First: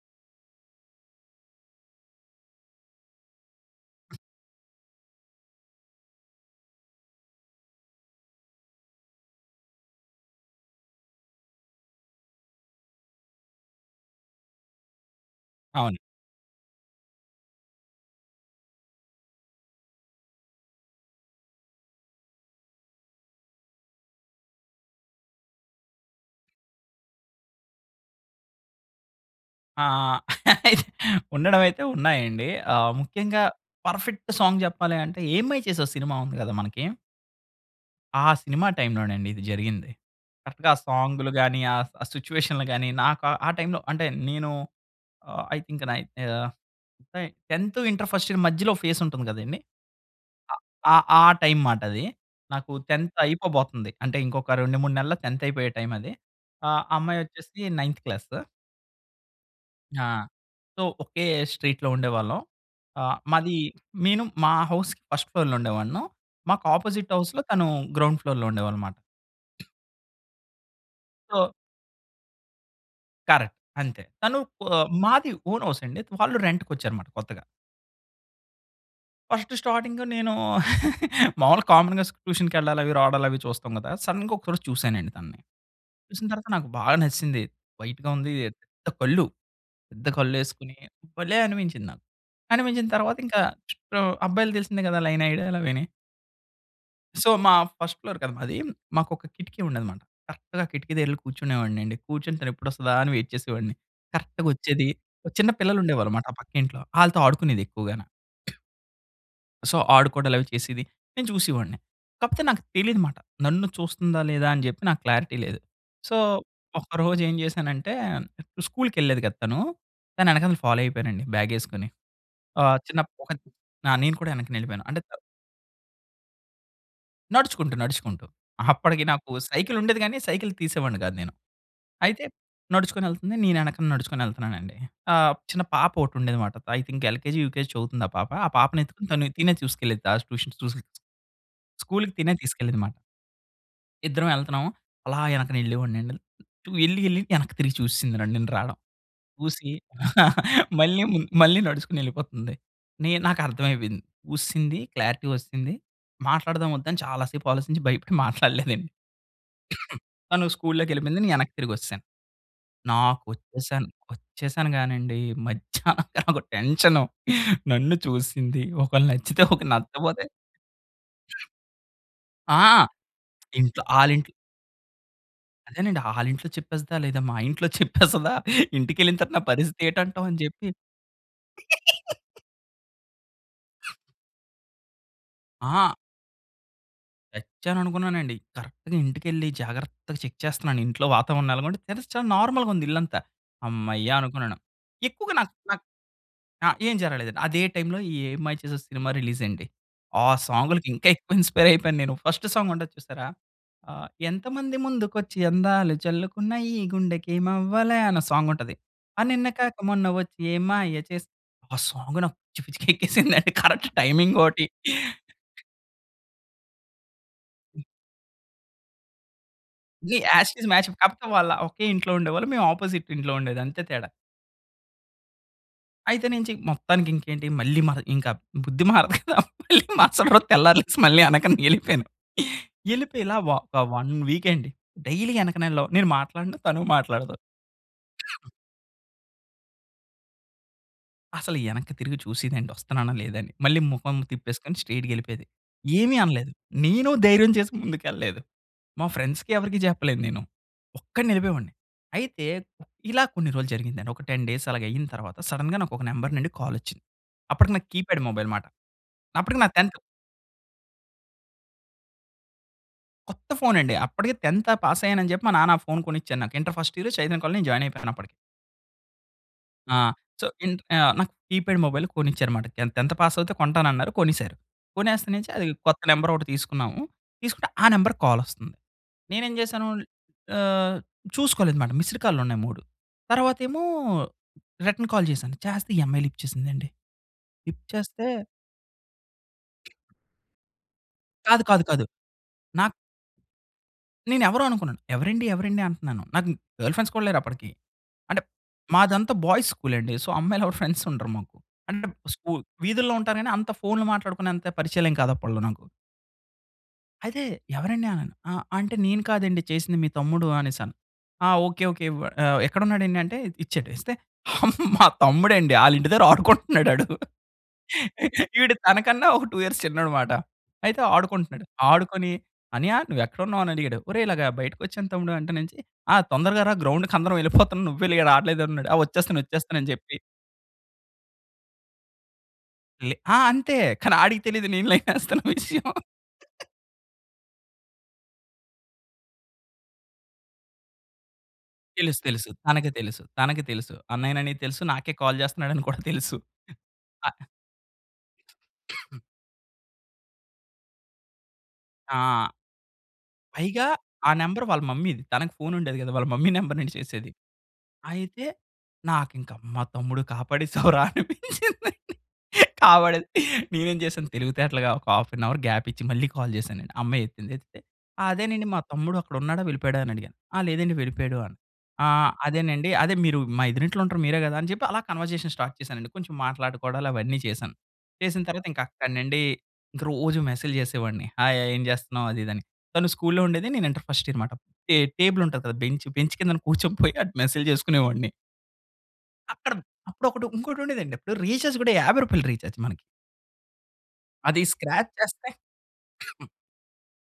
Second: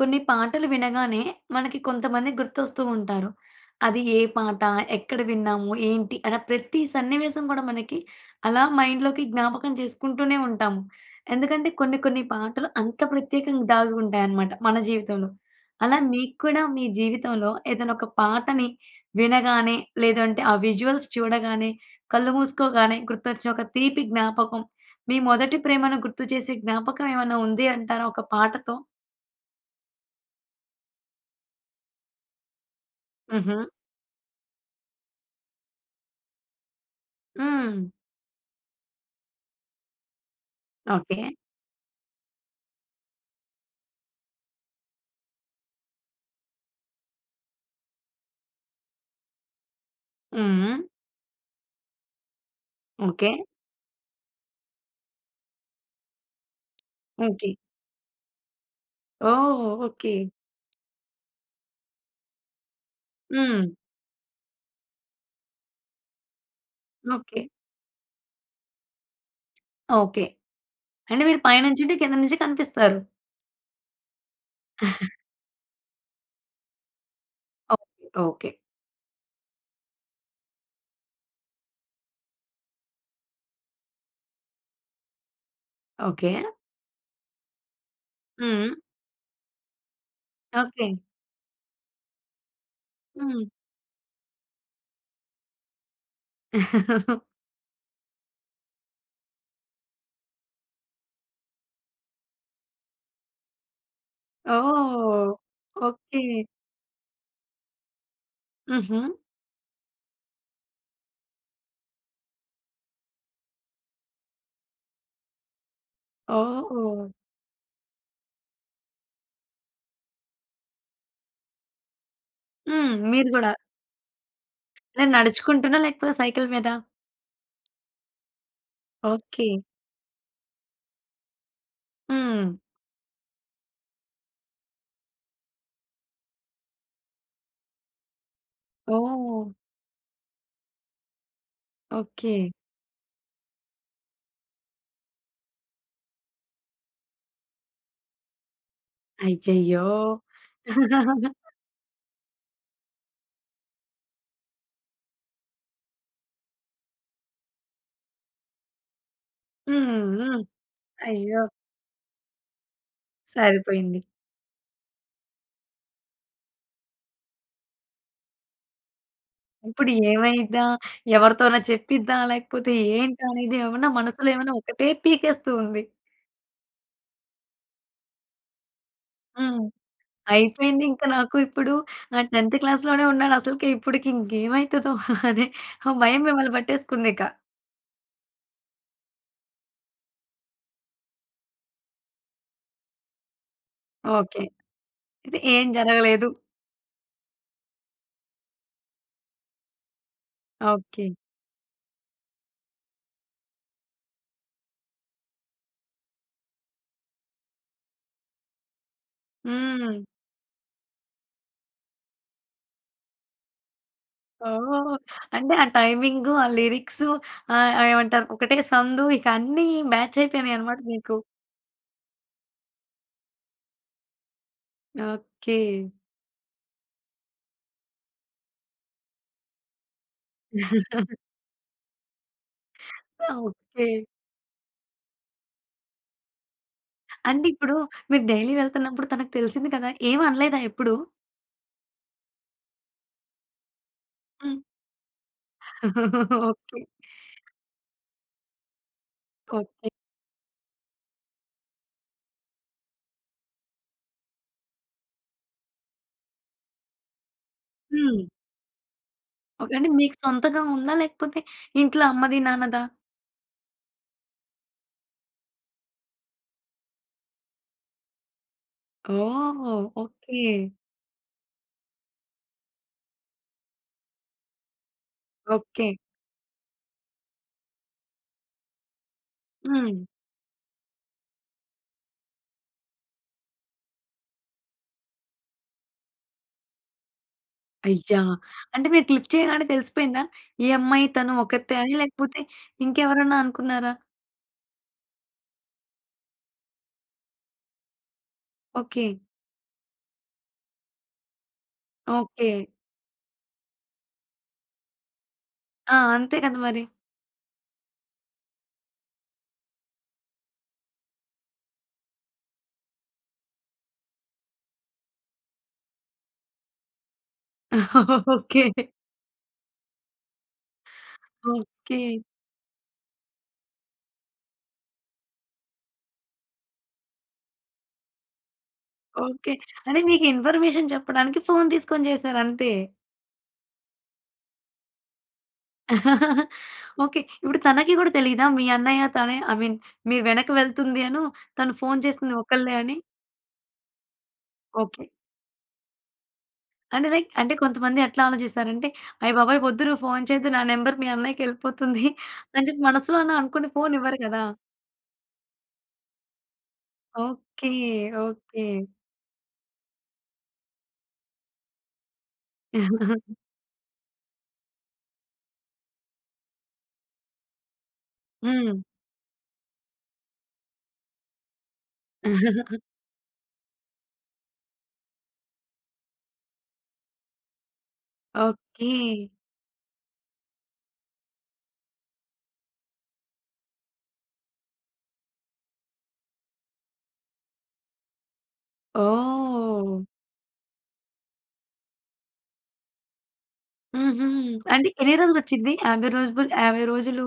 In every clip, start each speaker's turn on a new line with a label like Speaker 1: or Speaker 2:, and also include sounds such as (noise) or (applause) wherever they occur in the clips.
Speaker 1: కొన్ని పాటలు వినగానే, మనకి కొంతమంది గుర్తొస్తూ ఉంటారు. అది ఏ పాట, ఎక్కడ విన్నాము, ఏంటి అన ప్రతి సన్నివేశం గూడా మనకి అలా మైండ్‍లోకి జ్ఞాపకం చేసుకుంటూనే ఉంటాము. ఎందుకంటే కొన్ని, కొన్ని పాటలు అంత ప్రత్యేకంగా దాగుంటాయన్నమాట మన జీవితంలో.
Speaker 2: అవును.
Speaker 1: అలా మీక్కూడా మీ జీవితంలో ఏదైనా ఒక పాటని వినగానే లేదంటే, ఆ విజువల్స్ చూడగానే, కళ్ళు మూసుకోగానే గుర్తొచ్చే ఒక తీపి జ్ఞాపకం, మీ మొదటి ప్రేమను గుర్తు చేసే జ్ఞాపకం ఏమైనా ఉంది అంటారా ఒక పాటతో?
Speaker 2: ఆ! (laughs) ఉండడం అయితే ఉన్నాయండి. ఆ ముఖ్యంగా
Speaker 1: హుహు.
Speaker 2: పర్ఫెక్ట్ సాంగ్ చెప్పాలి అంటే, 'ఏం మాయ చేశావే' సినిమా ఉంది గదా మనకి.
Speaker 1: హ్మ్.
Speaker 2: ఆ సినిమా టైంలో నండి ఇది జరిగింది. కరెక్ట్‌గా ఆ
Speaker 1: ఓకే.
Speaker 2: సాంగ్‌లు గాని, ఆ ఆ సిట్యుయేషన్‌లు గాని నాకు ఆ టైంలో అంటే నేను ఆహ్, ఐ థింక్ నైన్త్ ఆహ్, అంటే 10థ్ ఇంటర్ ఫస్ట్ ఇయర్ మధ్యలో ఓ ఫేస్ ఉంటుంది గదండీ! ఆహ్,
Speaker 1: హ్మ్.
Speaker 2: ఆ ఆ టైం మాట అది. నాకు 10థ్
Speaker 1: ఓకే.
Speaker 2: అయిపోబోతుంది. అంటే ఇంకొక 2, 3 నెలలు 10థ్ అయిపోయే టైం అది. ఆ
Speaker 1: ఓకే.
Speaker 2: అమ్మాయొచ్చేసి నైన్త్ క్లాస్.
Speaker 1: ఓహ్!
Speaker 2: ఆ!
Speaker 1: ఓకే.
Speaker 2: సో, ఒకే స్ట్రీట్‌లో ఉండేవాళ్ళం. ఆహ్, మాది
Speaker 1: హ్మ్.
Speaker 2: నేను మా హౌస్‌కి ఫర్స్ట్ ఫ్లోర్‌లో ఉండేవాను. మాకు అపోజిట్ హౌస్‌లో
Speaker 1: ఓకే.
Speaker 2: తను గ్రౌండ్ ఫ్లోర్‌లో ఉండేవాళ్ళుమాట.
Speaker 1: ఓకే. అంటే, మీరు
Speaker 2: సో
Speaker 1: పైనుంచుంటే కింద నుంచి కనిపిస్తారు.
Speaker 2: కరెక్ట్‌ అంతే. తను ప
Speaker 1: (chuckles)
Speaker 2: మాది ఓన్ హౌస్ అండి. వాళ్ళు రెంట్‌కొచ్చారన్నమాట కొత్తగా.
Speaker 1: Okay, okay.
Speaker 2: ఫస్ట్ స్టార్టింగ్ నేను (chuckles) మామూలుగా కామన్‌గా స్ ట్యూషన్‌కి వెళ్ళాలి అవి, రావడాలి అవి చూస్తాం కదా! సడెన్‌గా ఒకసారి చూసానండి తనని. చూసిన
Speaker 1: ఓకె.
Speaker 2: తర్వాత నాకు బాగా నచ్చేసింది. వైట్‌గా ఉంది,
Speaker 1: హ్మ్.
Speaker 2: పెద్ద కళ్ళు పెద్ద కళ్ళేసుకొని
Speaker 1: ఓకె.
Speaker 2: భలే అనిపించింది నాకు. అనిపించిన తర్వాత ఇంకా
Speaker 1: హ్మ్.
Speaker 2: చుట్టూ ఆహ్, అబ్బాయిలకి తెలిసిందే కదా! లైన్ ఏయడాలవీని.
Speaker 1: (chuckles)
Speaker 2: సో, మా ఫస్ట్ ఫ్లోర్ కదా మాది. మాకు ఒక కిటికీ ఉండేది అన్నమాట. కరెక్ట్‌గా కిటికీ దగ్గర వెళ్లి కూర్చునేవాడిని అండి. కూర్చొని తను ఎప్పుడు వస్తదా అని వెయిట్ చేసేవాడిని. కరెక్ట్‌గొచ్చేది,
Speaker 1: ఓహ్!
Speaker 2: ఆహ్, చిన్న పిల్లలుండేవాళ్ళు
Speaker 1: ఓకె.
Speaker 2: అన్నమాట ఆ పక్కింట్లో, ఆళ్ళతో ఆడుకునేది ఎక్కువగా‌నా
Speaker 1: హుహు.
Speaker 2: సో, ఆడుకోవడా‌లవి చేసేది, నేను చూసేవాడిని. కాకపోతే నాకు తెలీదనమాట నన్ను చూస్తుందా? లేదా? అని చెప్పి నాకు క్లారిటీ లేదు. సో,
Speaker 1: ఓహ్!
Speaker 2: ఒక్కరోజేం చేశానంటే స్కూల్‌కెళ్ళేది కదా! తనూ. తను ఎనకాల నేను ఫాలో అయిపోయానండి బ్యాగేసుకొని. ఆహ్,
Speaker 1: హ్మ్.
Speaker 2: చిన్నప్పుడు
Speaker 1: మీరు
Speaker 2: ఒకత్
Speaker 1: గుడా!
Speaker 2: ఆ! నేను కూడా వెనక్క నెళ్ళిపోయాను. అంటే
Speaker 1: నేను
Speaker 2: త
Speaker 1: నడుచుకుంటున్నా? లేకపోతే సైకిల్ మీదా?
Speaker 2: నడుచుకుంటూ, నడుచుకుంటూ. అప్పటికి నాకు
Speaker 1: ఓకె.
Speaker 2: సైకిల్ ఉండేది గానీ, సైకిల్ తీసేవాడిని కాదు నేను. అయితే
Speaker 1: హ్మ్.
Speaker 2: నడుచుకొనెళ్తుంది. నేనెనకన నడుచుకొని వెళ్తున్నానండి. ఆహ్, చిన్న పాప ఒకటి ఉండేది అనమాట ఐ థింక్ ఎల్‌కె‌‌జి, యుకెజి చదువుతుంది ఆ పాప. ఆ పాపని ఎత్తుకొని తను తినే
Speaker 1: ఓహ్!
Speaker 2: చూసుకెళ్ళి‌ది తా ట్యూషన్స్ ట్యూషన్స్‌కి స్కూల్‌కి తినే
Speaker 1: ఓకె.
Speaker 2: తీసుకెళ్ళేది అనమాట. ఇద్దరం ఎళ్తున్నాము. అలా వెనక వెళ్ళేవాడినండి ఎళ్లి, ఎళ్లి వెనక్కి తిరిగి చూసేసిందండి నన్ను, నేను రావడం. చూసి
Speaker 1: అయ్యయ్యో!
Speaker 2: (chuckles) మళ్ళీ ము
Speaker 1: (chuckles)
Speaker 2: మళ్ళీ నడుచుకొని వెళ్ళిపోతుంది. నేను నాకు అర్థమైపోయింది, చూసేసింది క్లారిటీ వచేసింది మాట్లాడదా‌మా, వద్దా అని చాలా సేపు ఆలోచించి భయపడి మాట్లాడలేదండి.
Speaker 1: హ్మ్.
Speaker 2: (coughs)
Speaker 1: హ్మ్.
Speaker 2: తను స్కూల్‌లోకి వెళ్ళిపోయింది,
Speaker 1: అయ్యో!
Speaker 2: నేనెనక్కి తిరిగొచ్చేసాను. నాకు వచ్చేసాను,
Speaker 1: సరిపోయింది.
Speaker 2: వచ్చేసాను గానండి మధ్యాహ్నం (chuckles) నాకు టెన్షను నన్ను చూసేసింది ఒకవేళ్ళ నచ్చితే ఓకె,
Speaker 1: ఇప్పుడు
Speaker 2: నచ్చకపోతే?
Speaker 1: ఏమైద్దా? ఎవరితోన చెప్పిద్దా? లేకపోతే
Speaker 2: ఆ!
Speaker 1: ఏంటా అనేది,
Speaker 2: ఇంట్లో
Speaker 1: ఏమైనా మనసులో
Speaker 2: ఆళ్ళింట్లో
Speaker 1: ఏమైనా ఒకటే పీకేస్తూ ఉంది.
Speaker 2: అదేనండి ఆళ్ళింట్లో చెప్పేస్తదా? లేదా? మా ఇంట్లో చెప్పేస్తదా? ఇంటికెళ్ళిన తర్వాత నా
Speaker 1: హ్మ్.
Speaker 2: పరిస్థితి ఏంటి అంటావు అని చెప్పి.
Speaker 1: అయిపోయింది ఇంక నాకు ఇప్పుడు నా
Speaker 2: (laughs)
Speaker 1: 10థ్ క్లాస్‌లోనే ఉన్నాను అసలకి, ఇప్పటికి ఇంకా ఏమైతదో? (giggles) అని, ఆ
Speaker 2: ఆ!
Speaker 1: భయం మిమ్మల్ని పట్టేసుకుందిక.
Speaker 2: చచ్చాననుకున్నానండి. కరెక్ట్‌గా ఇంటికెళ్ళి జాగ్రత్తగా చెక్ చేస్తున్నాను. ఇంట్లో వాతావరణం ఎలాగుంది, తెరిస్తే చాలా నార్మల్‌గా ఉంది ఇల్లంతా. హమ్మయ్య!
Speaker 1: ఓకె.
Speaker 2: అనుకున్నాను. ఎక్కువగా
Speaker 1: అయితే
Speaker 2: నాక్
Speaker 1: ఏం
Speaker 2: నాక్
Speaker 1: జరగలేదు.
Speaker 2: ఆ! ఏం జరగలేదండి. అదే టైంలో ఈ 'ఏం మాయ చేసావె' సినిమా రిలీజ్ అయింది. ఆ సాంగులకి ఇంకా
Speaker 1: ఓకె.
Speaker 2: ఎక్కువ ఇన్స్పైర్ అయిపోయాను నేను. ఫస్ట్ సాంగ్ ఉంటది చూసారా? ఆహ్, ఎంతమంది ముందుకు వచ్చి అందాలు చల్లుకున్నా ఈ గుండెకేమవ్వాలా అనొ సాంగ్ ఉంటది. అ! నిన్నగాక
Speaker 1: హ్మ్.
Speaker 2: మొన్న వచ్చి ఏం మాయ చేసావే ఆ సాంగ్ నాకు పిచ్చి పిచ్చిగ ఎక్కేసింది. కరెక్ట్ టైమింగోటి.
Speaker 1: ఓహ్! అంటే ఆ టైమింగు, ఆ లిరిక్సు ఆహ్, ఆహ్, ఏమంటారు, ఒకటే సందు ఇక అన్ని
Speaker 2: ఈ
Speaker 1: మ్యాచ్
Speaker 2: యాజ్
Speaker 1: అయిపోయినాయి
Speaker 2: ఇట్ ఈజ్
Speaker 1: అన్నమాట
Speaker 2: మ్యాచ్.
Speaker 1: మీకు.
Speaker 2: కాకపోతే వాళ్ళ ఒకే ఇంట్లో ఉండేవాళ్ళు మేము ఆపోజిట్ ఇంట్లో ఉండేదంతే తేడా.
Speaker 1: ఓకే.
Speaker 2: అయితే నేను చెయ్ మొత్తానికి ఇంకేంటి మళ్ళీ మహ ఇంక బుద్ధి మారదు కదా! మళ్ళీ మరసట రోజు తెల్లారి లేచి
Speaker 1: (giggles)
Speaker 2: మళ్ళీ వెనకన ఎళ్ళిపోయాను. ఎళ్ళిపోయి ఇలా వ ఒక
Speaker 1: ఓకే.
Speaker 2: 1 వీక్ అండి. డైలీ ఎనకన ఎళ్ళడం. నేను మాట్లాడను. తను మాట్లాడదు.
Speaker 1: అంటే ఇప్పుడు మీరు
Speaker 2: (coughs)
Speaker 1: డైలీ వెళ్తన్నప్పుడు తనకి తెలిసింది కదా! ఏం అనలేదా ఎప్పుడు?
Speaker 2: అసలు ఎనక్కి తిరిగి చూసేదండి వస్తన్నానా లేదా అని. మళ్ళీ ముఖం
Speaker 1: హ్మ్.
Speaker 2: తిప్పేసుకొని స్ట్రెయిట్‌గేళ్ళిపోయేది. ఏమీ
Speaker 1: (chuckles)
Speaker 2: అనలేదు.
Speaker 1: ఓకే.
Speaker 2: నేను ధైర్యం చేసి ముందుకు ఎళ్ళలేదు. మా ఫ్రెండ్స్‌కి ఎవరికీ
Speaker 1: ఓకే.
Speaker 2: చెప్పలేను నేను. ఒక్కడినే ఎళ్ళిపోయేవాడిని. అయితే ఇలా కొన్ని రోజులు జరిగిందండి. ఒక 10 డేస్ అలాగైయిన తర్వాత, సడెన్‌గా నాకు ఒక నంబర్ నుండి కాల్ వచ్చింది. అప్పటికి నాకు కీప్యాడ్
Speaker 1: హ్మ్.
Speaker 2: మొబైల్ మాట. అప్పటికి నా
Speaker 1: ఓకె. అంటే
Speaker 2: 10థ్
Speaker 1: మీకు సొంతగా ఉందా? లేకపోతే ఇంట్లో అమ్మది నాన్నదా?
Speaker 2: కొత్త ఫోన్ అండి. అప్పటికి 10థ్ పాస్ అయ్యాను అని చెప్పి, మా నాన్న ఆ ఫోన్ కొనిచ్చాడు నాకు. ఇంటర్ ఫస్ట్ ఇయర్ చైతన్య కాలేజీలో నేను జాయిన్ అయిపోయాను అప్పటికి.
Speaker 1: ఓహ్!
Speaker 2: ఆ!
Speaker 1: ఓకే.
Speaker 2: సో, ఇంట్ ఆ! నాకు కీప్యాడ్ మొబైల్ కొనిచ్చారు మాట. నేను 10థ్ పాస్ అవుతే కొంటానన్నారు. కొనేసారు. కొనేస్తా నుంచి అది
Speaker 1: ఓకే.
Speaker 2: కొత్త నెంబర్ ఒకటి తీసుకున్నాము. తీసుకుంటే ఆ నంబర్‌కి కాల్ వస్తంది. నేనేం చేసాను?
Speaker 1: హ్మ్.
Speaker 2: ఆహ్, చూసుకోలేదుమాట. మిస్డ్ కాల్‌లు ఉన్నాయి 3 తర్వాతేమో రిటర్న్ కాల్ చేసాను చేస్తే, ఈ అమ్మాయి లిఫ్ట్ చేసిందండి. లిఫ్ట్
Speaker 1: అయ్యా!
Speaker 2: చేస్తే
Speaker 1: అంటే మీరు క్లిక్ చేయగానే తెలిసిపోయిందా? ఈ అమ్మాయి తను
Speaker 2: కాదు.
Speaker 1: ఒకత్తే
Speaker 2: కాదు.
Speaker 1: అని?
Speaker 2: కాదు.
Speaker 1: లేకపోతే
Speaker 2: నాక్
Speaker 1: ఇంకెవరన్నా అనుకున్నారా?
Speaker 2: నేను ఎవరో అనుకున్నాను. ఎవరండి? ఎవరండి? అంటన్నాను. నాకు ఇంక్ గర్ల్ ఫ్రెండ్స్ కూడా లేరు అప్పటికి. అంటే,
Speaker 1: ఓకే.
Speaker 2: మాదంతా బాయ్స్ స్కూల్ అండి. సో, అమ్మాయిలు ఎవరు ఫ్రెండ్స్ ఉండరు మాకు. అంటే స్కూ
Speaker 1: ఓకే.
Speaker 2: వీధుల్లో ఉంటారు కానీ, అంత ఫోన్‌లు మాట్లాడుకునే అంత పరిచయాలేం కాదు అప్పట్లో నాకు.
Speaker 1: ఆ! అంతే కద మరి.
Speaker 2: అయితే "ఎవరండి?" అన్నాను. ఆ! అంటే "నేను కాదండి చేసింది మీ తమ్ముడు" అనేసాను. ఆ! Okay okay. వ ఆహ్, "ఎక్కడ ఉన్నాడండి?" అంటే ఇచ్చాడు. ఇస్తే మా తమ్ముడండి, ఆళ్ళ ఇంటి దగ్గర ఆడుకుంటున్నాడు ఆడు.
Speaker 1: ఓకె.
Speaker 2: ఈడు తనకన్నా ఒక 2 ఇయర్స్ చిన్నోడన్నమాట. అయితే ఆడుకుంటున్నాడు.
Speaker 1: ఓకె.
Speaker 2: ఆడుకొని "అన్నయ్య, నువ్వెక్కడున్నావు?" అని అడిగాడు. "ఒరేయ్! ఇలాగా బయటకొచ్చాను తమ్ముడు ఇంటినించి, ఆ! తొందరగా రా గ్రౌండ్‌కందరం ఎళ్ళిపోతున్నాం. నువ్వే లె రట్లేదన్నాడు. ఆ! ఒచ్చేస్తాను
Speaker 1: ఓకె.
Speaker 2: ఒచ్చేస్తాను" అని
Speaker 1: అంటే
Speaker 2: జెప్పి.
Speaker 1: మీకు ఇన్ఫర్మేషన్ చెప్పడానికి ఫోన్ తీసుకొని జెసారు అంతే.
Speaker 2: వెళ్ళి ఆ! అంతే. కానీ ఆడికి తెలీదు నేను లైనెస్తున్న విషయం.
Speaker 1: (chuckles) ఓకె. ఇప్పుడు తనకి గూడా తెలీదా? మీ అన్నయ్య తనే అయ్ మీన్ మీరు వెనక్కి వెళ్తుందీను, తను ఫోన్
Speaker 2: తెలుసు
Speaker 1: చేసింది
Speaker 2: తెలుసు.
Speaker 1: ఒక్కల్లే
Speaker 2: తనకి
Speaker 1: అని.
Speaker 2: తెలుసు. తనకి తెలుసు. అన్నయ్యనని తెలుసు.
Speaker 1: ఓకె.
Speaker 2: నాకే కాల్ చేస్తున్నాడు అని కూడా తెలుసు.
Speaker 1: అంటే లైక్
Speaker 2: అ
Speaker 1: అంటే కొంతమంది ఎట్లా ఆలోచిస్తారంటే
Speaker 2: (coughs)
Speaker 1: అయ్‌ బాబోయ్! వద్దు నువ్వు ఫోన్ చెయ్యొద్దు, నా నంబర్ మీ అన్నయ్యకెళ్ళిపోతుంది (chuckles)
Speaker 2: ఆ!
Speaker 1: అని చెప్పి మనసులో అన అనుకుని
Speaker 2: పైగా
Speaker 1: ఫోన్ ఇవ్వరు
Speaker 2: ఆ
Speaker 1: గదా!
Speaker 2: నెంబర్ వాళ్ళ మమ్మీది. తనకి ఫోన్ ఉండేది గాదు. వాళ్ళ మమ్మీ నెంబర్ నుండి చేసేది.
Speaker 1: ఓకె.
Speaker 2: అయితే
Speaker 1: ఓకె.
Speaker 2: నాకింక మా తమ్ముడు కాపాడేసావురా అనిపించిందండి. కాపాడేది
Speaker 1: (chuckles)
Speaker 2: నేనేం చేశాను తెలివితేటలుగా ఒక హాఫ్ అన్ అవర్ గ్యాపిచ్చి మళ్ళీ కాల్ చేశాను నేను. ఆ అమ్మాయి ఎత్తింది. ఎత్తితే "అదేనండి మా
Speaker 1: హ్మ్.
Speaker 2: తమ్ముడు అక్కడున్నాడా వెళ్ళిపోయాడా?" అని అడిగా. "ఆ! లేదండి వెళ్ళిపోయాడు." అన్నా "ఆ!
Speaker 1: (chuckles)
Speaker 2: అదేనండి అదే మీరు మా ఎద్దరింట్లో ఉంటారు మీరే గదా!" అని జెప్పి అలా కన్వర్జేషన్ స్టార్ట్ చేశానండి. కొంచెం మాట్లాడుకోవడాలు అవన్నీ చేశాను. చేసిన తర్వాత ఇంక
Speaker 1: ఓకె.
Speaker 2: అక్కడ్నుండి ఇంక రోజు మెసేజ్‌లు చేసేవాడిని. "హాయ్ హాయ్ ఏం జెస్తున్నావు?" అది ఇది అని. తను స్కూల్‌లో ఉండేది నేను ఇంటర్ ఫస్ట్ ఇయర్ అన్నమాట. టే టేబుల్ ఉంటది గదా! బెంచ్, బెంచ్ కింద కూర్చొ పోయి మెసేజ్‌లు చేసుకునేవాడిని. అక్కడ
Speaker 1: ఓహ్!
Speaker 2: అప్పుడు ఒకటి ఇంకోటి ఉండేది అండి అప్పుడు రీచార్జ్ కూడా 50 రూపాయలు రీచార్జ్ మనకీ.
Speaker 1: హుహు.
Speaker 2: అది
Speaker 1: అంటే
Speaker 2: స్క్రాచ్
Speaker 1: ఎన్ని
Speaker 2: చేస్తే.
Speaker 1: రోజులోచ్చిది 50 రోజులు
Speaker 2: (coughs)
Speaker 1: 50 రోజులు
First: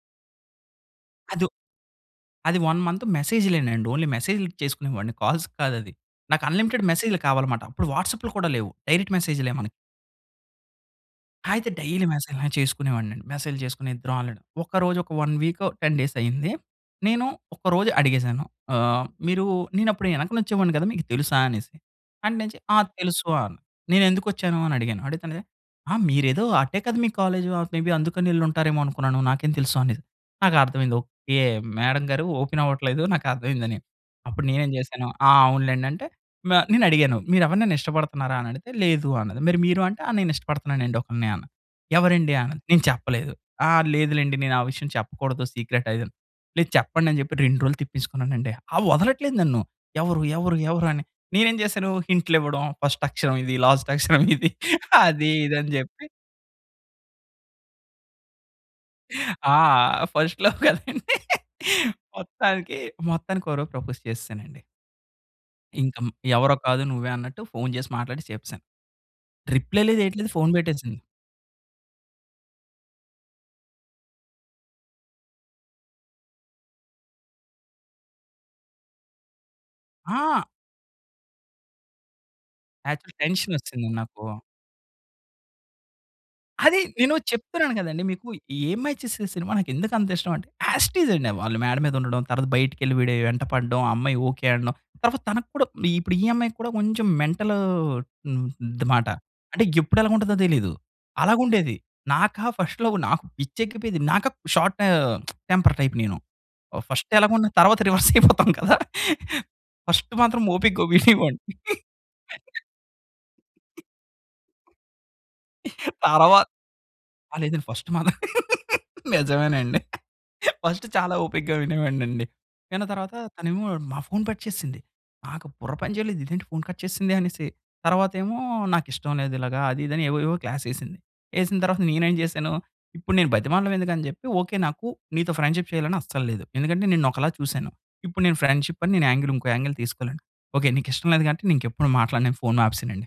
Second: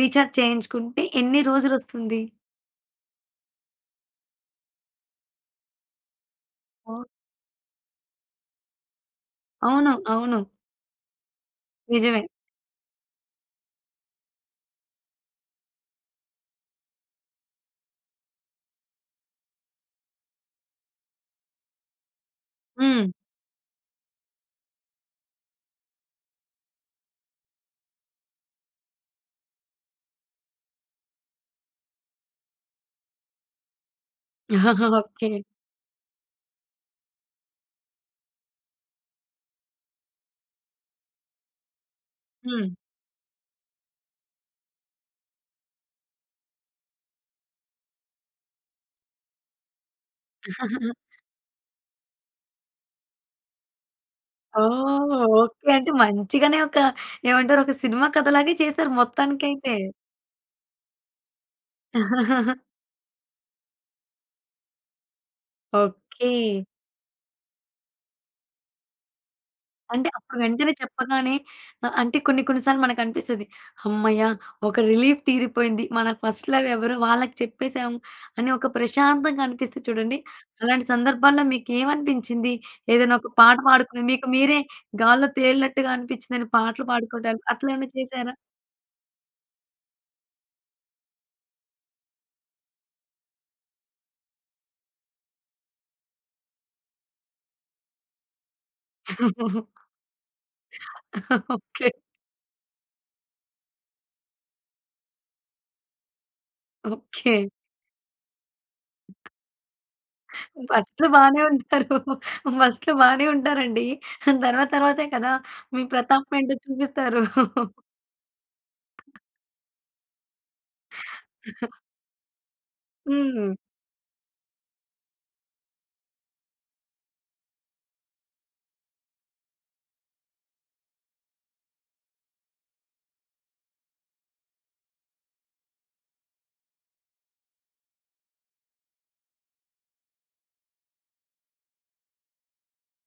Speaker 1: రీచార్జ్ చేయించుకుంటే ఎన్ని
Speaker 2: అదు
Speaker 1: రోజులు ఓస్తుంది?
Speaker 2: అది 1 మంత్ మెసేజ్‌లే అండి. ఓన్లీ మెసేజ్‌లు చేసుకునే వాడిని కాల్స్ కాదది. నాకు అన్లిమిటెడ్
Speaker 1: ఓహ్!
Speaker 2: మెసేజ్‌లు కావాలి‌మాట అప్పుడు వాట్సాప్‌లు కూడా లేవు డైరెక్ట్ మెసేజ్‌లే మనక్
Speaker 1: అవునా? అవును.
Speaker 2: అయితే డైలీ
Speaker 1: నిజమే.
Speaker 2: మెసేజ్‌లా చేసుకునేవాడినండి. మెసేజ్‌లు చేసుకునే ఇద్దరం ఆల్రెడి, ఒక రోజు ఒక 1 వీకు, 10 డేస్ అయింది నేను ఒక రోజు అడిగేసాను, ఆహ్, మీరు "నేను అప్పుడు ఎనక వచ్చేవాడిని కదా! మీకు తెలుసా?" అనేసి. అంటేనెంచి "ఆ!
Speaker 1: హ్మ్.
Speaker 2: తెలుసు" అన్ "నేనేందుకొచ్చాను" అని అడిగాను, అడిగితే‌ అనాది "ఆ! మీరేదో ఆటే కదా! మీ కాలేజు మే బీ అందుకనేళ్ళుంటారేమో అనుకున్నాను నాకేం తెలుసు?" అనాది. నాకు అర్థం అయ్యింది "ఓకే మేడమ్ గారు ఓపెన్ అవ్వట్లేదు నాకు అర్థమైందని", అప్పుడు నేను ఏమి
Speaker 1: (chuckles)
Speaker 2: చేశాను, "ఆ!
Speaker 1: ఓకే.
Speaker 2: అవునులెండి" అంటే న నేను అడిగాను "మీరు ఎవరినైనా ఇష్టపడుతున్నారా?" అని అడిగితే "లేదు" అన్నది. మరీ మీరు అంటే "ఆ! నేను ఇష్టపడుతున్నాను అండి ఒక‌లిని" ఆన‌ను. "ఎవరండి" అనాది.
Speaker 1: హ్మ్.
Speaker 2: నేను చెప్పలేదు "ఆ! లేదు లెండి నేను ఆ విషయం చెప్పకూడదు సీక్రెట్ ఆది" అని. "లేదు చెప్పండి" అని చెప్పి 2 రోజులు తిప్పించుకున్నానండి. ఆ వదలట్లేదు నన్ను. "ఎవరు? ఎవరు? ఎవరు?" అని
Speaker 1: (chuckles)
Speaker 2: నేను ఏమి చేశాను హింట్‌లు ఇవ్వడం, ఫస్ట్ అక్షరం ఇది, లాస్ట్ అక్షరం ఇది
Speaker 1: ఓహ్!
Speaker 2: అది ఇది
Speaker 1: ఓకే
Speaker 2: అని
Speaker 1: అంటే
Speaker 2: చెప్పి
Speaker 1: మంచిగానే ఒక ఏమంటారు ఒక సినిమా కథ లాగే చేసారు
Speaker 2: ఆ!
Speaker 1: మొత్తానికైతే.
Speaker 2: ఫస్ట్ లవ్ కదండి.
Speaker 1: (chuckles)
Speaker 2: మొత్తానికి మొత్తానికి ఒక రోజు ప్రపోజ్ చేసేసానండి. ఇంకం ఎవరో
Speaker 1: ఓకె.
Speaker 2: కాదు నువ్వే అన్నట్టు ఫోన్ చేసి మాట్లాడి చెప్పేసాను. రిప్లై లేదు
Speaker 1: అంటే
Speaker 2: యేటిలేదు
Speaker 1: అప్పుడు
Speaker 2: ఫోన్
Speaker 1: వెంటనే
Speaker 2: పెట్టేసింది.
Speaker 1: చెప్పగానే అ అంటే కొన్ని కొన్ని సార్లు మనకనిపిస్తది. "హమ్మయ్య! ఒక రిలీఫ్ తీరిపోయింది. మన ఫస్ట్ లవ్ ఎవరో వాళ్ళకి చెప్పేసాము" అని ఒక ప్రశాంతంగా అనిపిస్తది చూడండి.
Speaker 2: ఆ!
Speaker 1: అలాంటి సందర్భాల్లో మీకు ఏమనిపించింది?
Speaker 2: యాక్చువలీ
Speaker 1: ఏదైనా ఒక
Speaker 2: టెన్షన్
Speaker 1: పాట
Speaker 2: వచ్చేసిందండి
Speaker 1: పాడుకుని
Speaker 2: నాకు.
Speaker 1: మీకు మీరే 'గాల్లో తేలినట్టుగా' అనిపించిందని
Speaker 2: అది
Speaker 1: పాటలు
Speaker 2: నేను
Speaker 1: పాడుకోవడాలు అట్ల
Speaker 2: చెప్తున్నాను
Speaker 1: ఏమన్నా
Speaker 2: కదండి! మీకు
Speaker 1: చేశారా?
Speaker 2: ఈ 'ఏం మాయ చేసావే' సినిమా నాకు ఎందుకు అంత ఇష్టం అంటే. యాస్ ఇట్ ఇస్ అండి వాళ్ళు మేడ మీద ఉండడం, తర్వాత బయటికెళ్లి వీడే వెంట పడడం, ఆ అమ్మాయి ఓకె అనడం. తర్వాత తనకు కూడా ఇప్పుడు ఈ అమ్మాయి కూడా కొంచెం మెంటల్ హ్మ్ అది మాట. అంటే
Speaker 1: (chuckles)
Speaker 2: ఎప్పుడు ఎలాగుంటదో తెలియదు, అలాగా
Speaker 1: (chuckles)
Speaker 2: ఉండేది.
Speaker 1: ఓకె.
Speaker 2: నాకా ఫస్ట్ లవ్ నాకు పిచ్చి ఎక్కిపోయేది. నాకు అప్ షార్టు (smacks lips) టెంపర్ టైప్ నేను. First
Speaker 1: okay.
Speaker 2: ఎలాగున్న తర్వాత రివర్స్ అయిపోతాం కదా! ఫస్ట్ మాత్రం ఓపికగా
Speaker 1: ఫస్ట్‌లో
Speaker 2: వినేవాడిని.
Speaker 1: బానే ఉంటారు.
Speaker 2: (laughs)
Speaker 1: ఫస్ట్‌లో బానే ఉంటారండి. తర్వాత తర్వాతే కదా! మీ
Speaker 2: తర్వా
Speaker 1: ప్రతాపమేంటో చూపిస్తారు.
Speaker 2: ఆ! లేదండి. ఫస్ట్ మాత్రం (laughs) నిజమేనండి, ఫస్టు చాలా ఓపికగా
Speaker 1: (giggles)
Speaker 2: వినేవాడినండి. విన్న తర్వాత
Speaker 1: హ్మ్.
Speaker 2: తనేమో నా ఫోన్ కట్ చేసింది. నాకు బుర్ర పని చేయలేదు "ఇదేంటి ఫోన్ కట్ చేసింది" అనేసి. తర్వాత ఏమో "నాకిష్టం లేదు ఇలాగా అది ఇది" అని ఏవో ఏవో క్లాస్ ఎసింది. ఎసిన తర్వాత నేను ఏం చేశాను, ఇప్పుడు నేను బ్రతిమాలడం ఎందుకు అని చెప్పి, "ఓకె నాకు నీతో ఫ్రెండ్‌షిప్ చేయాలి అని అస్సలు లేదు. ఎందుకంటే నిన్ను ఒకలా చూసాను. ఇప్పుడు నేను ఫ్రెండ్‌షిప్ అని నేను యాంగిల్ ఇంకో యాంగిల్ తీసుకోలేను. ఓకే నీకు ఇష్టం లేదు కాబట్టి నేను ఇంకెప్పుడు మాట్లాడను" అని ఫోన్ ఆపేసానండి.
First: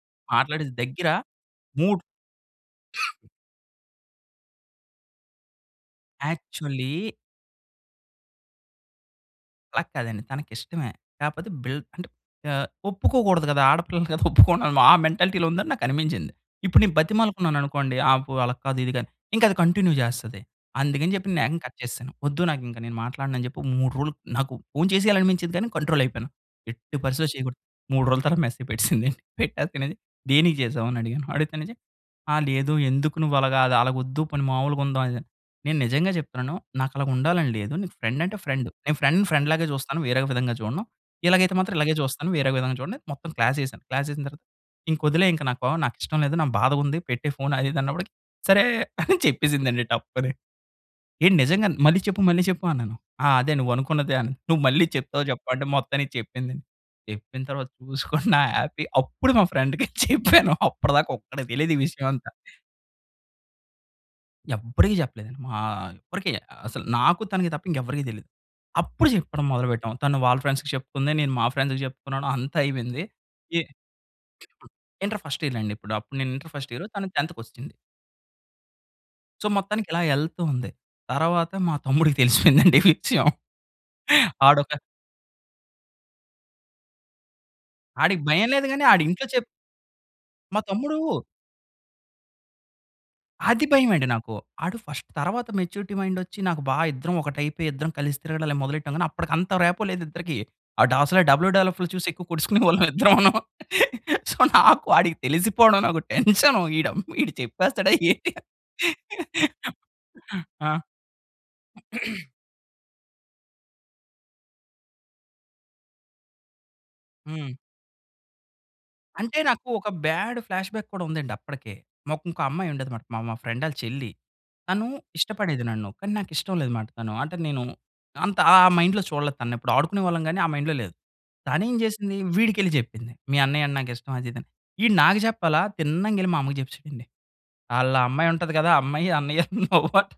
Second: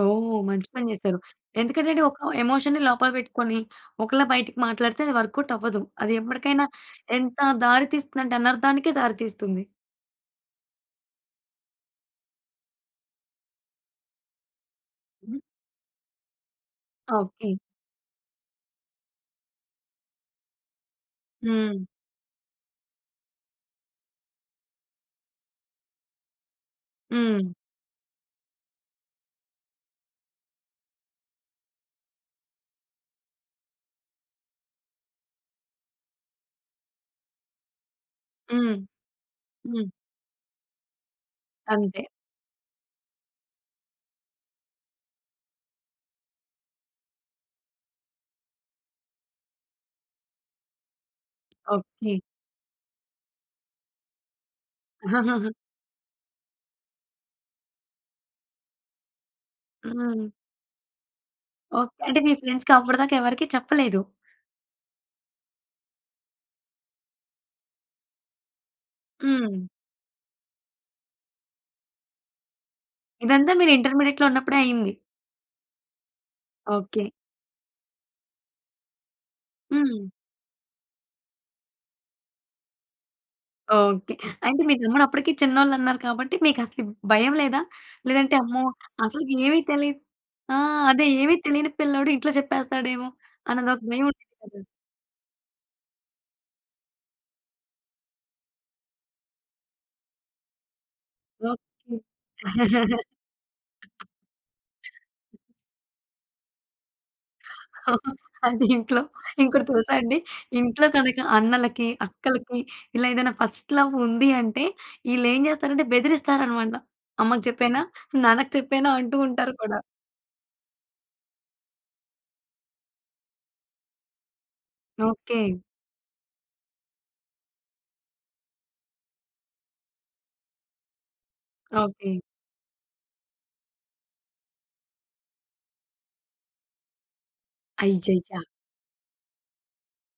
Speaker 1: ఓహ్! మంచి
Speaker 2: మాట్లాడేసి
Speaker 1: పని
Speaker 2: దగ్గర
Speaker 1: జేసారు. ఎందుకంటే అండీ
Speaker 2: 3
Speaker 1: ఒక ఎమోషన్‌ని లోపల పెట్టుకొని, ఒకలా బయటికి మాట్లాడితే అది వర్క్‌ఔట్ అవ్వదు. అది ఎప్పటికైనా
Speaker 2: యాక్చువల్లీ
Speaker 1: ఎంత దారి తీస్తుందంటే అనర్థనికే దారి తీస్తుంది.
Speaker 2: అలా కాదండి తనకిష్టమే. కాకపోతే బిల్ అంటే ఆహ్, ఒప్పుకోకూడదు గదా! ఆడపిల్లలు కదా! (chuckles) ఒప్పుకోను అని, ఆ మెంటాలిటీలో ఉందని నాకనిపించింది. ఇప్పుడు నేను
Speaker 1: ఓకే.
Speaker 2: బతిమాలుకున్నాననుకోండి, ఆ పొ అలా కాదు ఇది గాని ఇంక అది కంటిన్యూ జేస్తది. అందుగని జెప్పి నేను ఏకంగా కట్
Speaker 1: హ్మ్.
Speaker 2: చేస్సాను. వద్దు నాకు ఇంక నేను మాట్లాడను అని జెప్పి, ఓ 3 రోజులు నాకు ఫోన్ చేసేయాలి అనిపించేది గానీ కంట్రోల్ అయిపోయాను. ఎట్టి పరిస్థితిలో
Speaker 1: హ్మ్.
Speaker 2: చేయగూడదు. 3 రోజుల తర్వాత మెసేజ్ పెట్టేసింది (chuckles) అండీ. పెట్టాకన్నాది దేనికి జేసావు? అని, అడిగాను. అడిగితేనేంచి, "ఆ! లేదు ఎందుకు నువ్వలాగా అది అలగొద్దు పోని మామూలుగుందాం అది ఇది" అని, "నేను నిజంగా జెప్తున్నాను. నాకలాగా ఉండాలని లేదు. నీకు ఫ్రెండ్ అంటే ఫ్రెండు.
Speaker 1: హ్మ్.
Speaker 2: నేను ఫ్రెండ్ ఫ్రెండ్‌లాగే
Speaker 1: హ్మ్.
Speaker 2: జూస్తాను. వేరే విధంగా జూడను. ఇలాగైతే మాత్రం ఇలాగే
Speaker 1: అంతే.
Speaker 2: జూస్తాను. వేరే విధంగా జూడను" అని మొత్తం క్లాస్ యేశాను. క్లాస్ యేసిన తర్వాత, "ఇంకొదిలే ఇంక. నాకో నాకిష్టం లేదు నాకు బాధగుంది. పెట్టే ఫోన్ అది ఇది" అన్నప్పడికి, "సరే" (chuckles) అని చెప్పేసిందండి టప్ అని. "ఏంటి నిజంగానే! మళ్ళి
Speaker 1: ఓకే.
Speaker 2: చెప్పు, మళ్ళి చెప్పు" అన్నాను. "ఆ! అదే నువ్వనుకున్నదే" అని. "నువ్వు మళ్ళీ చెప్తావా
Speaker 1: (chuckles)
Speaker 2: జెప్పవా!" అంటే మొత్తానికి చెప్పిందండి. చెప్పిన తర్వాత చూసుకోండి నా హ్యాపీ అప్పుడు మా ఫ్రెండ్‌కి
Speaker 1: హ్మ్.
Speaker 2: చెప్పాను అప్పటి దాకా ఒక్కడికి తెలీదు ఈ
Speaker 1: ఓకే.
Speaker 2: విషయం
Speaker 1: అంటే
Speaker 2: అంతా.
Speaker 1: మీ ఫ్రెండ్స్‌కి అప్పడి దాకా ఎవరికీ చెప్పలేదు.
Speaker 2: ఎవడికీ చెప్పలేదు. మా ఎవ్వరికి అసలు నాకు తనకి తప్ప ఇంకెవ్వరికీ తెలీదు. అప్పుడు జెప్పడం
Speaker 1: హ్మ్.
Speaker 2: మొదలు పెట్టాం. తను వాళ్ళ ఫ్రెండ్స్‌కి చెప్పుకుంది, నేను మా ఫ్రెండ్స్‌కి జెప్పుకున్నాను అంతా అయిపోయింది.
Speaker 1: ఇదంతా
Speaker 2: ఇ
Speaker 1: మీరు ఇంటర్మీడియేట్‌లో ఉన్నప్పుడే అయింది.
Speaker 2: ఇంటర్ ఫస్ట్ ఇయర్‌లో అండి. ఇప్పుడు అప్పుడు నేను ఇంటర్ ఫస్ట్ ఇయర్, తను
Speaker 1: ఓకే.
Speaker 2: టెన్త్‌కొచ్చింది. సో, మొత్తానికి ఇలా
Speaker 1: హ్మ్.
Speaker 2: ఏళ్తూ ఉంది. తర్వాత మా తమ్ముడికి తెలిసిపోయిందండి ఈ విషయం.
Speaker 1: ఓకె. అంటే
Speaker 2: ఆడొక
Speaker 1: మీ తమ్ముడు అప్పటికి చిన్నోలు అన్నారు కాబట్టి, మీకు అసలు భయం లేదా?
Speaker 2: ఆడికి
Speaker 1: లేదంటే,
Speaker 2: భయం
Speaker 1: అమ్మో!
Speaker 2: లేదు గాని, ఆడు ఇంట్లో చెప్ప
Speaker 1: అసలుకేమి తెలియదు ఆ!
Speaker 2: మా తమ్ముడు
Speaker 1: అదే ఏమి తెలియని పిల్లోడు ఇంట్లో చెప్పేస్తాడు ఏమో!
Speaker 2: అది
Speaker 1: అని ఒక భయం
Speaker 2: భయమండి నాకు.
Speaker 1: ఉండిద్ధి కదా!
Speaker 2: ఆడు ఫస్ట్ తరువాత, మెచ్యూరిటీ మైండ్ వచ్చి నాకు బా ఇద్దరం ఒకటి అయిపోయి, ఇద్దరం కలిసి తిరగడాలు అయి మొదలెట్టాం గాని. అప్పటికి అంత రాపో లేదు ఇద్దరికి. ఆడసలే డబెల్‌యూ డబెల్‌యూ ఎఫ్
Speaker 1: ఓకె.
Speaker 2: చూసి కొట్టేసుకునే వాళ్ళం
Speaker 1: (laughs)
Speaker 2: ఇద్దరమూను. సో, నాకు ఆడికి తెలిసిపోవడం నాకు టన్షను. ఈడు అం ఈడు చెప్పేస్తాడు ఏంటని.
Speaker 1: అది ఇంట్లో ఇంకోటి తెలుసా అండి.
Speaker 2: ఆ!
Speaker 1: ఇంట్లో కనుక అన్నలకి,
Speaker 2: (clears throat)
Speaker 1: అక్కలకి ఇలా ఏదైనా ఫస్ట్ లవ్ ఉంది అంటే, ఈళ్ళు ఏం చేస్తారంటే బెదిరిస్తారు అన్నమాట. "అమ్మకి
Speaker 2: హ్మ్.
Speaker 1: చెప్పేయనా? నాన్నకి చెప్పేయనా?" అంటూ
Speaker 2: అంటే
Speaker 1: ఉంటారు
Speaker 2: నాకు
Speaker 1: కూడా.
Speaker 2: ఒక బ్యాడ్ ఫ్లాష్‌బ్యాక్ కూడా ఉందండి అప్పటికే. మాకు ఇంకో అమ్మాయి ఉండేదనమాట, మా మా ఫ్రెండ్ ఆళ్ళ చెల్లి. తను
Speaker 1: ఓకె.
Speaker 2: ఇష్టపడేది నన్ను. కానీ, నాకు ఇష్టం లేదనమాట తను. అంటే నేను అంత ఆ! ఆ మైండ్‌లో చూడలేదు తనని. ఎప్పుడు ఆడుకునే వాళ్ళం కానీ, ఆ మైండ్‌లో లేదు. తను ఏం
Speaker 1: ఓకె.
Speaker 2: చేసింది, వీడికెళ్ళి చెప్పింది. మీ అన్నయ్య అంటే నాకు ఇష్టం అది, ఇది అని. ఈడు నాకు చెప్పాలా? తిన్నంగెళ్ళి మా అమ్మకి చెప్పెసాడండి. "ఆళ్ళ ఆ అమ్మాయి
Speaker 1: అయ్యయ్య!
Speaker 2: ఉంటది కదా! ఆ అమ్మాయి అన్నయ్య లవ్ అంట."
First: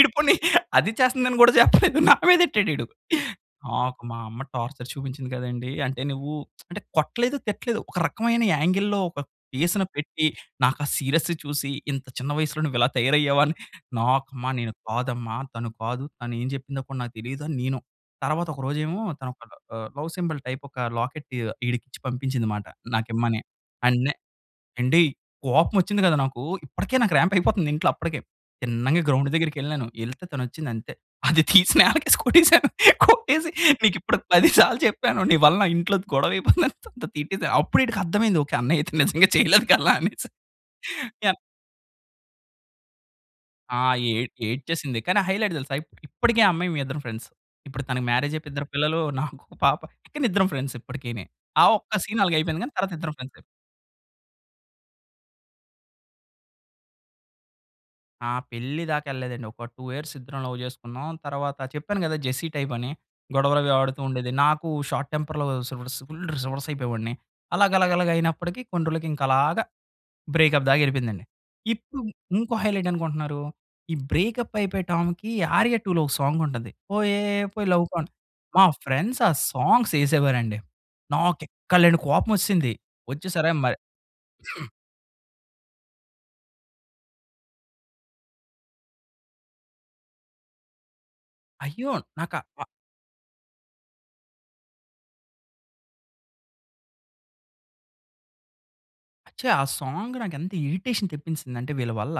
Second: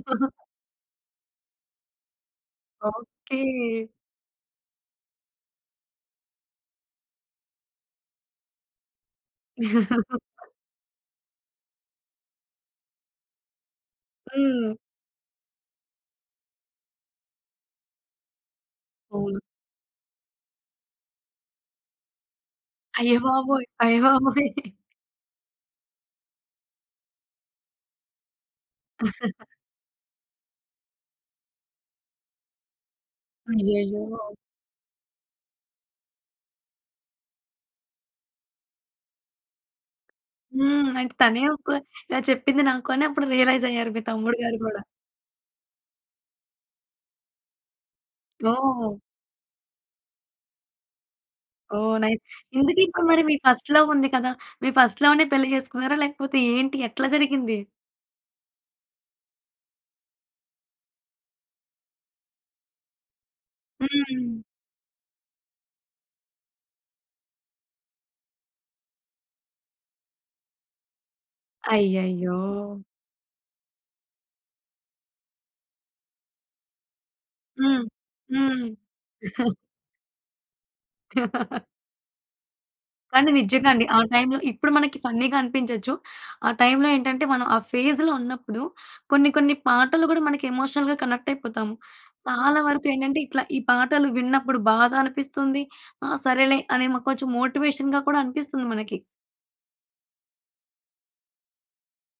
Speaker 2: ఈడు పోనీ అది చేస్తుందని కూడా చెప్పలేదు, నా మీదెట్టాడు ఈడు.
Speaker 1: ఓకె.
Speaker 2: నాకు, మా అమ్మ టార్చర్ చూపించింది కదండీ! అంటే నువ్వు (smacks lips) అంటే కొట్టలేదు, తిట్టలేదు, ఒక రకమైన యాంగిల్‌లో ఒక ఫేస్‌ని పెట్టి,
Speaker 1: (laughs)
Speaker 2: నాకు ఆ సీరియస్ చూసి, "ఇంత చిన్న వయసులో నువ్వు ఇలా తయారయ్యావు" అని. నాకమ్మ నేను
Speaker 1: హ్మ్.
Speaker 2: కాదమ్మా, తను కాదు, తను ఏమి చెప్పిందో నాకు తెలియదని నేను. తర్వాత ఒక రోజు ఏమో, తను
Speaker 1: అవును.
Speaker 2: ఒక ఆహ్, లవ్ సింబాల్ టైప్ ఒక లాకెట్ ఈడికి ఇచ్చి పంపించిందినమాట
Speaker 1: అయ్య
Speaker 2: నాకిమ్మని.
Speaker 1: బాబోయ్! అయ్య
Speaker 2: అండ్ నె
Speaker 1: బాబోయ్! (chuckles)
Speaker 2: ఏండి కోపం వచ్చింది కదా నాకు, ఇప్పటికే నాకు రాంప్ అయిపోతుంది నాకు ఇంట్లో అప్పటికే. తిన్నంగా గ్రౌండ్
Speaker 1: (chuckles)
Speaker 2: దగ్గరికెళ్ళాను. ఏళ్తే తను వచ్చింది అంతే. అది తీసి నేలకేసి కొట్టేసాను. కొట్టేసి నీకు
Speaker 1: అయ్యయ్యో!
Speaker 2: ఇప్పుడు 10 సార్లు చెప్పాను, నీ వల్ల నా ఇంట్లో గొడవ అయిపోయింది తిట్టేసాను. అప్పుడు ఈడికి అర్థమైంది ఓకె. అన్నయ్య అయితే నిజంగా చేయలేదు కదా! అనేసి
Speaker 1: హ్మ్. అంటే
Speaker 2: యన్
Speaker 1: తనే ఒప్పుకో ఇలా చెప్పింది నాకు అని అప్పుడు రియలైజ్
Speaker 2: ఆ!
Speaker 1: అయ్యారు. మీ
Speaker 2: ఏ
Speaker 1: తమ్ముడు గారు కూడా.
Speaker 2: ఏడ్చేసింది. కానీ హైలైట్ తెలుసా! ఇ ఇప్పటికి ఆ అమ్మాయి మేము ఇద్దరు ఫ్రెండ్స్. ఇప్పుడు తనకి మ్యారేజ్ అయిపోయి ఇద్దరు
Speaker 1: ఓహ్!
Speaker 2: పిల్లలు. నాకు ఒక పాప. కానీ ఇద్దరం ఫ్రెండ్స్. ఇప్పటికీని. ఆ
Speaker 1: ఓహ్!
Speaker 2: ఒక్క
Speaker 1: నైస్.
Speaker 2: సీన్ అలాగయిపోయింది. కానీ,
Speaker 1: ఇందుకి
Speaker 2: తర్వాత
Speaker 1: ఇప్పుడు
Speaker 2: ఇద్దరు
Speaker 1: మరి మీ
Speaker 2: ఫ్రెండ్సే.
Speaker 1: ఫస్ట్ లవ్ ఉంది కదా! మీ ఫస్ట్ లవ్‌నే పెళ్లి చేసుకున్నారా? లేకపోతే ఏంటి? ఎట్లా జరిగింది?
Speaker 2: నా పెళ్లి దాకెళ్ళలేదండి. ఒక 2 ఇయర్స్ ఇద్దరం లవ్ చేసుకున్నాం. తర్వాత చెప్పాను కదా! జెస్సీ టైపని గొడవలవి ఆడుతూ ఉండేది.
Speaker 1: హ్మ్.
Speaker 2: నాకు షార్ట్ టెంపర్‌లో సస్ ఫుల్ రివర్స్ అయిపోయేవాడిని. అలా గలాగలాగ అయినప్పటికీ కొన్ని రోజులకి ఇంకా అలాగ బ్రేకప్ దాక వెళ్ళిపోయిందండి. ఇప్పుడు
Speaker 1: అయ్యయ్యో!
Speaker 2: ఇంకో హైలైట్ ఏంటనుకుంటున్నారు. ఈ బ్రేకప్ అయిపోయే టామ్‌కి ఆర్య 2 లొ ఒక సాంగ్ ఉంటది. 'పోయే పోయే
Speaker 1: హ్మ్.
Speaker 2: లవ్ గాన్' మా
Speaker 1: హ్మ్.
Speaker 2: ఫ్రెండ్స్ ఆ
Speaker 1: (chuckles)
Speaker 2: సాంగ్స్ వేసేవారండి. నాకు
Speaker 1: (laughs)
Speaker 2: ఎక్కలేని కోపం వచ్చేసింది. వచ్చి
Speaker 1: కానీ
Speaker 2: సరే
Speaker 1: నిజంగా
Speaker 2: మరి
Speaker 1: అండి. ఆ టైమ్‌లో ఇప్పుడు మనకి ఫన్నీగా అనిపించొచ్చు. ఆ టైమ్‌లో ఏంటంటే మనం ఆ ఫేజ్‌లో ఉన్నప్పుడు కొన్ని కొన్ని పాటలు కూడా మన ఎమోషనల్‌గా కనెక్ట్ అయిపోతాము.
Speaker 2: అయ్యో! నాకా
Speaker 1: చాలా
Speaker 2: అ
Speaker 1: వరకు ఏంటంటే ఇట్లా ఈ పాటలు విన్నప్పుడు బాధనిపిస్తుంది. ఆ సరేలే అని కొంచెం మోటివేషన్‍గా కూడా అనిపిస్తుంది మనకి.
Speaker 2: అచ్చా! ఆ సాంగ్ నాకు ఎంత ఇరిటేషన్ తెప్పించేసిందంటే వీళ్ళ వల్ల,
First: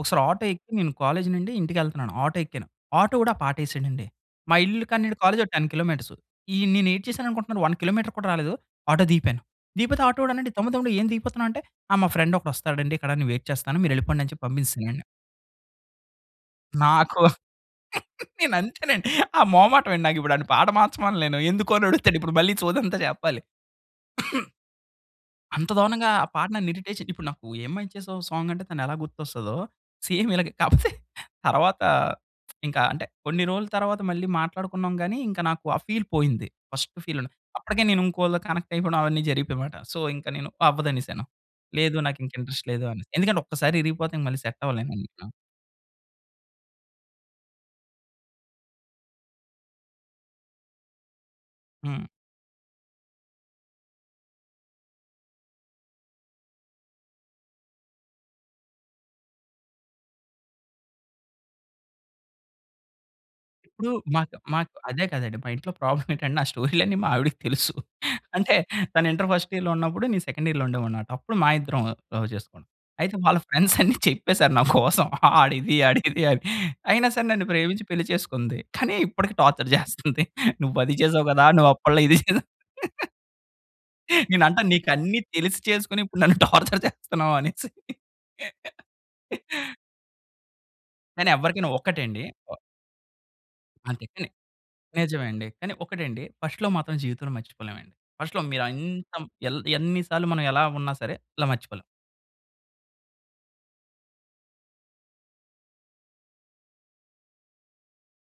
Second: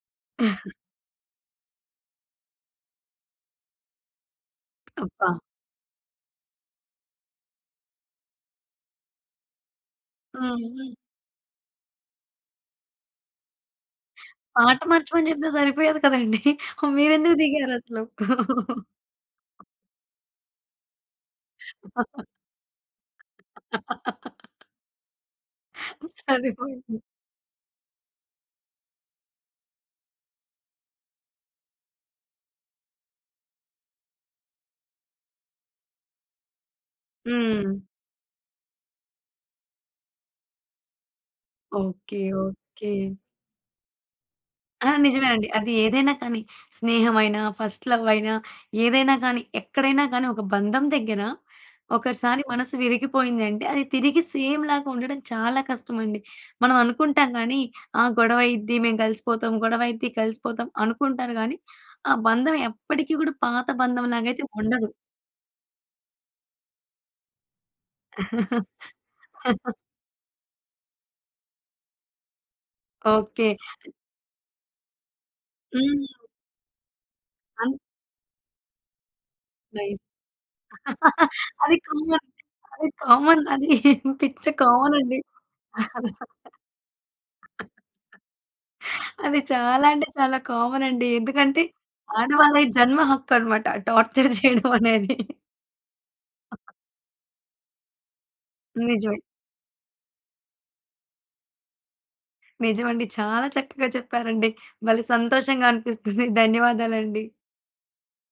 Speaker 2: ఒకసారి ఆటో ఎక్కి
Speaker 1: (chuckles)
Speaker 2: నేను కాలేజ్ నుండి ఇంటికి వెళ్తున్నాను. ఆటో ఎక్కాను. ఆటో వాడు ఆ! పాటేసాడండి. మా ఇల్లు కాన్నుండి
Speaker 1: అబ్బా!
Speaker 2: కాలేజ్ ఒక 10 కిలోమీటర్స్. ఈ నేనేటి చేశానుకుంటున్నరు 1 కిలోమీటర్ కూడా రాలేదు. ఆటో దిగిపాను. దిగిపోతే ఆటో వాడన్నాడు "తమ్ముడు తమ్ముడు
Speaker 1: హ్మ్.
Speaker 2: ఏం దిగిపోతున్నావు" అంటే ఆ! మా ఫ్రెండ్ ఒకడు వస్తాడండి. ఇక్కడ నేను వెయిట్ చేస్తాను. మీరు వెళ్ళిపొండని చెప్పి
Speaker 1: పాట
Speaker 2: పంపించాసానాన్ని.
Speaker 1: మార్చమని చెప్తే సరిపోయేది కదండి. (chuckles)
Speaker 2: నాకు
Speaker 1: మీరెందుకు దిగారసలు?
Speaker 2: నేనంతేనండి ఆ
Speaker 1: (chuckles)
Speaker 2: మొమాటమండి. నాకిప్పుడు వాడ్ని పాట మార్చమనలేను. ఎందుకు? అని అడుగుతాడు ఇప్పుడు మళ్ళీ సోదంతా చెప్పాలి. (coughs)
Speaker 1: (laughs)
Speaker 2: అంత దారుణంగా. ఆ పాట నన్ను
Speaker 1: సరిపోయింది.
Speaker 2: ఇరిటేషన్ ఇప్పుడు నాకు 'ఏం మయా చేసావే' సాంగ్ అంటే తనెలా గుర్తొస్తదో, సేమ్ ఇలాగే కాకపోతే (chuckles) తర్వాత ఇంకా అంటే కొన్ని రోజుల తర్వాత మళ్ళీ మాట్లాడుకున్నాం. కానీ ఇంక నాకు ఆ ఫీల్ పోయింది. ఫస్ట్ ఫీల్ ఉన్న అప్పటికే
Speaker 1: హ్మ్.
Speaker 2: నేను ఇంకొకరితో కనెక్ట్ అయిపోవడం అవన్నీ జరిగిపోయాయన్నమాట. సో ఇంకా నేను అవ్వదనేసాను. లేదు
Speaker 1: ఓకే.
Speaker 2: నాకింకా ఇంట్రెస్ట్ లేదు
Speaker 1: ఓకే.
Speaker 2: అని, ఎందుకంటే ఒక్కసారి విరిగిపోతే మళ్ళీ సెట్
Speaker 1: ఆ!
Speaker 2: అవ్వలేనేను.
Speaker 1: నిజమేనండి. అది ఏదైనా కానీ స్నేహం అయినా, ఫస్ట్ లవ్ అయినా ఏదైనా కానీ ఎక్కడైనా కానీ ఒక బంధం దగ్గర,
Speaker 2: హ్మ్.
Speaker 1: ఒకసారి మనసు విరిగిపోయిందంటే అది తిరిగి సేమ్ లాగా ఉండడం చాలా కష్టమండి. మనం అనుకుంటాం కానీ ఆ! గొడవయిద్ది మేము కలిసిపోతాం, గొడవయిద్ది కలిసిపోతాం అనుకుంటారు. కానీ ఆ బంధం ఎప్పటికి కూడా పాత
Speaker 2: ఇప్పుడూ
Speaker 1: బంధంలాగా
Speaker 2: మాకు
Speaker 1: అయితే
Speaker 2: మాకు
Speaker 1: ఉండదు.
Speaker 2: అదే కదండి మా ఇంట్లో ప్రాబ్లమ్ ఏంటంటే నా స్టోరీలన్నీ మా ఆవిడకి తెలుసు. అంటే తను ఇంటర్ ఫస్ట్ ఇయర్‌లో
Speaker 1: (laughs)
Speaker 2: ఉన్నప్పుడు నేను సెకండ్ ఇయర్‌లో ఉండేవాన్నిమాట. అప్పుడు మా ఇద్దరం లవ్ చేసుకున్నాం. అయితే వాళ్ళ
Speaker 1: ఓకే.
Speaker 2: ఫ్రెండ్స్ అన్ని చెప్పేసారు. నా కోసం వాడిది, ఆడిది
Speaker 1: హ్మ్.
Speaker 2: అని. అయినా సరే నన్ను
Speaker 1: అన్
Speaker 2: ప్రేమించి పెళ్లి చేసుకుంది. కానీ ఇప్పటికి టార్చర్
Speaker 1: నైస్.
Speaker 2: చేస్తుంది. నువ్వు అది చేసావు కదా! నువ్వు
Speaker 1: అది
Speaker 2: అప్పట్లో ఇది
Speaker 1: కామన్
Speaker 2: చేసావు.
Speaker 1: అది కామన్ అది. పిచ్చ
Speaker 2: నేనంటా
Speaker 1: కామనండి.
Speaker 2: నీకన్ని తెలిసి చేసుకొని ఇప్పుడు నన్ను టార్చర్ చేస్తున్నావనేసి.
Speaker 1: అది చాలా అంటే చాలా కామనండి.
Speaker 2: కానీ
Speaker 1: ఎందుకంటే
Speaker 2: ఎవరికైనా ఒక్కటండి.
Speaker 1: ఆడవాళ్ళకి జన్మ హక్కన్నమాట ఆ!
Speaker 2: అంతే కానీ
Speaker 1: టార్చర్ చేయడమనేది.
Speaker 2: నిజమే అండి. కానీ ఒకటండి ఫస్ట్ లవ్ మాత్రం జీవితంలో మర్చిపోలేమండి. ఫస్ట్ లవ్ మీరు
Speaker 1: నిజమే.
Speaker 2: ఎంకం ఎన్ని సార్లు మనం ఎలా ఉన్నా సరే, ఇలా మర్చిపోలేం.
Speaker 1: నిజమండి. చాలా చక్కగా చెప్పారండి. భలే సంతోషంగా అనిపిస్తుంది. ధన్యవాదాలండి.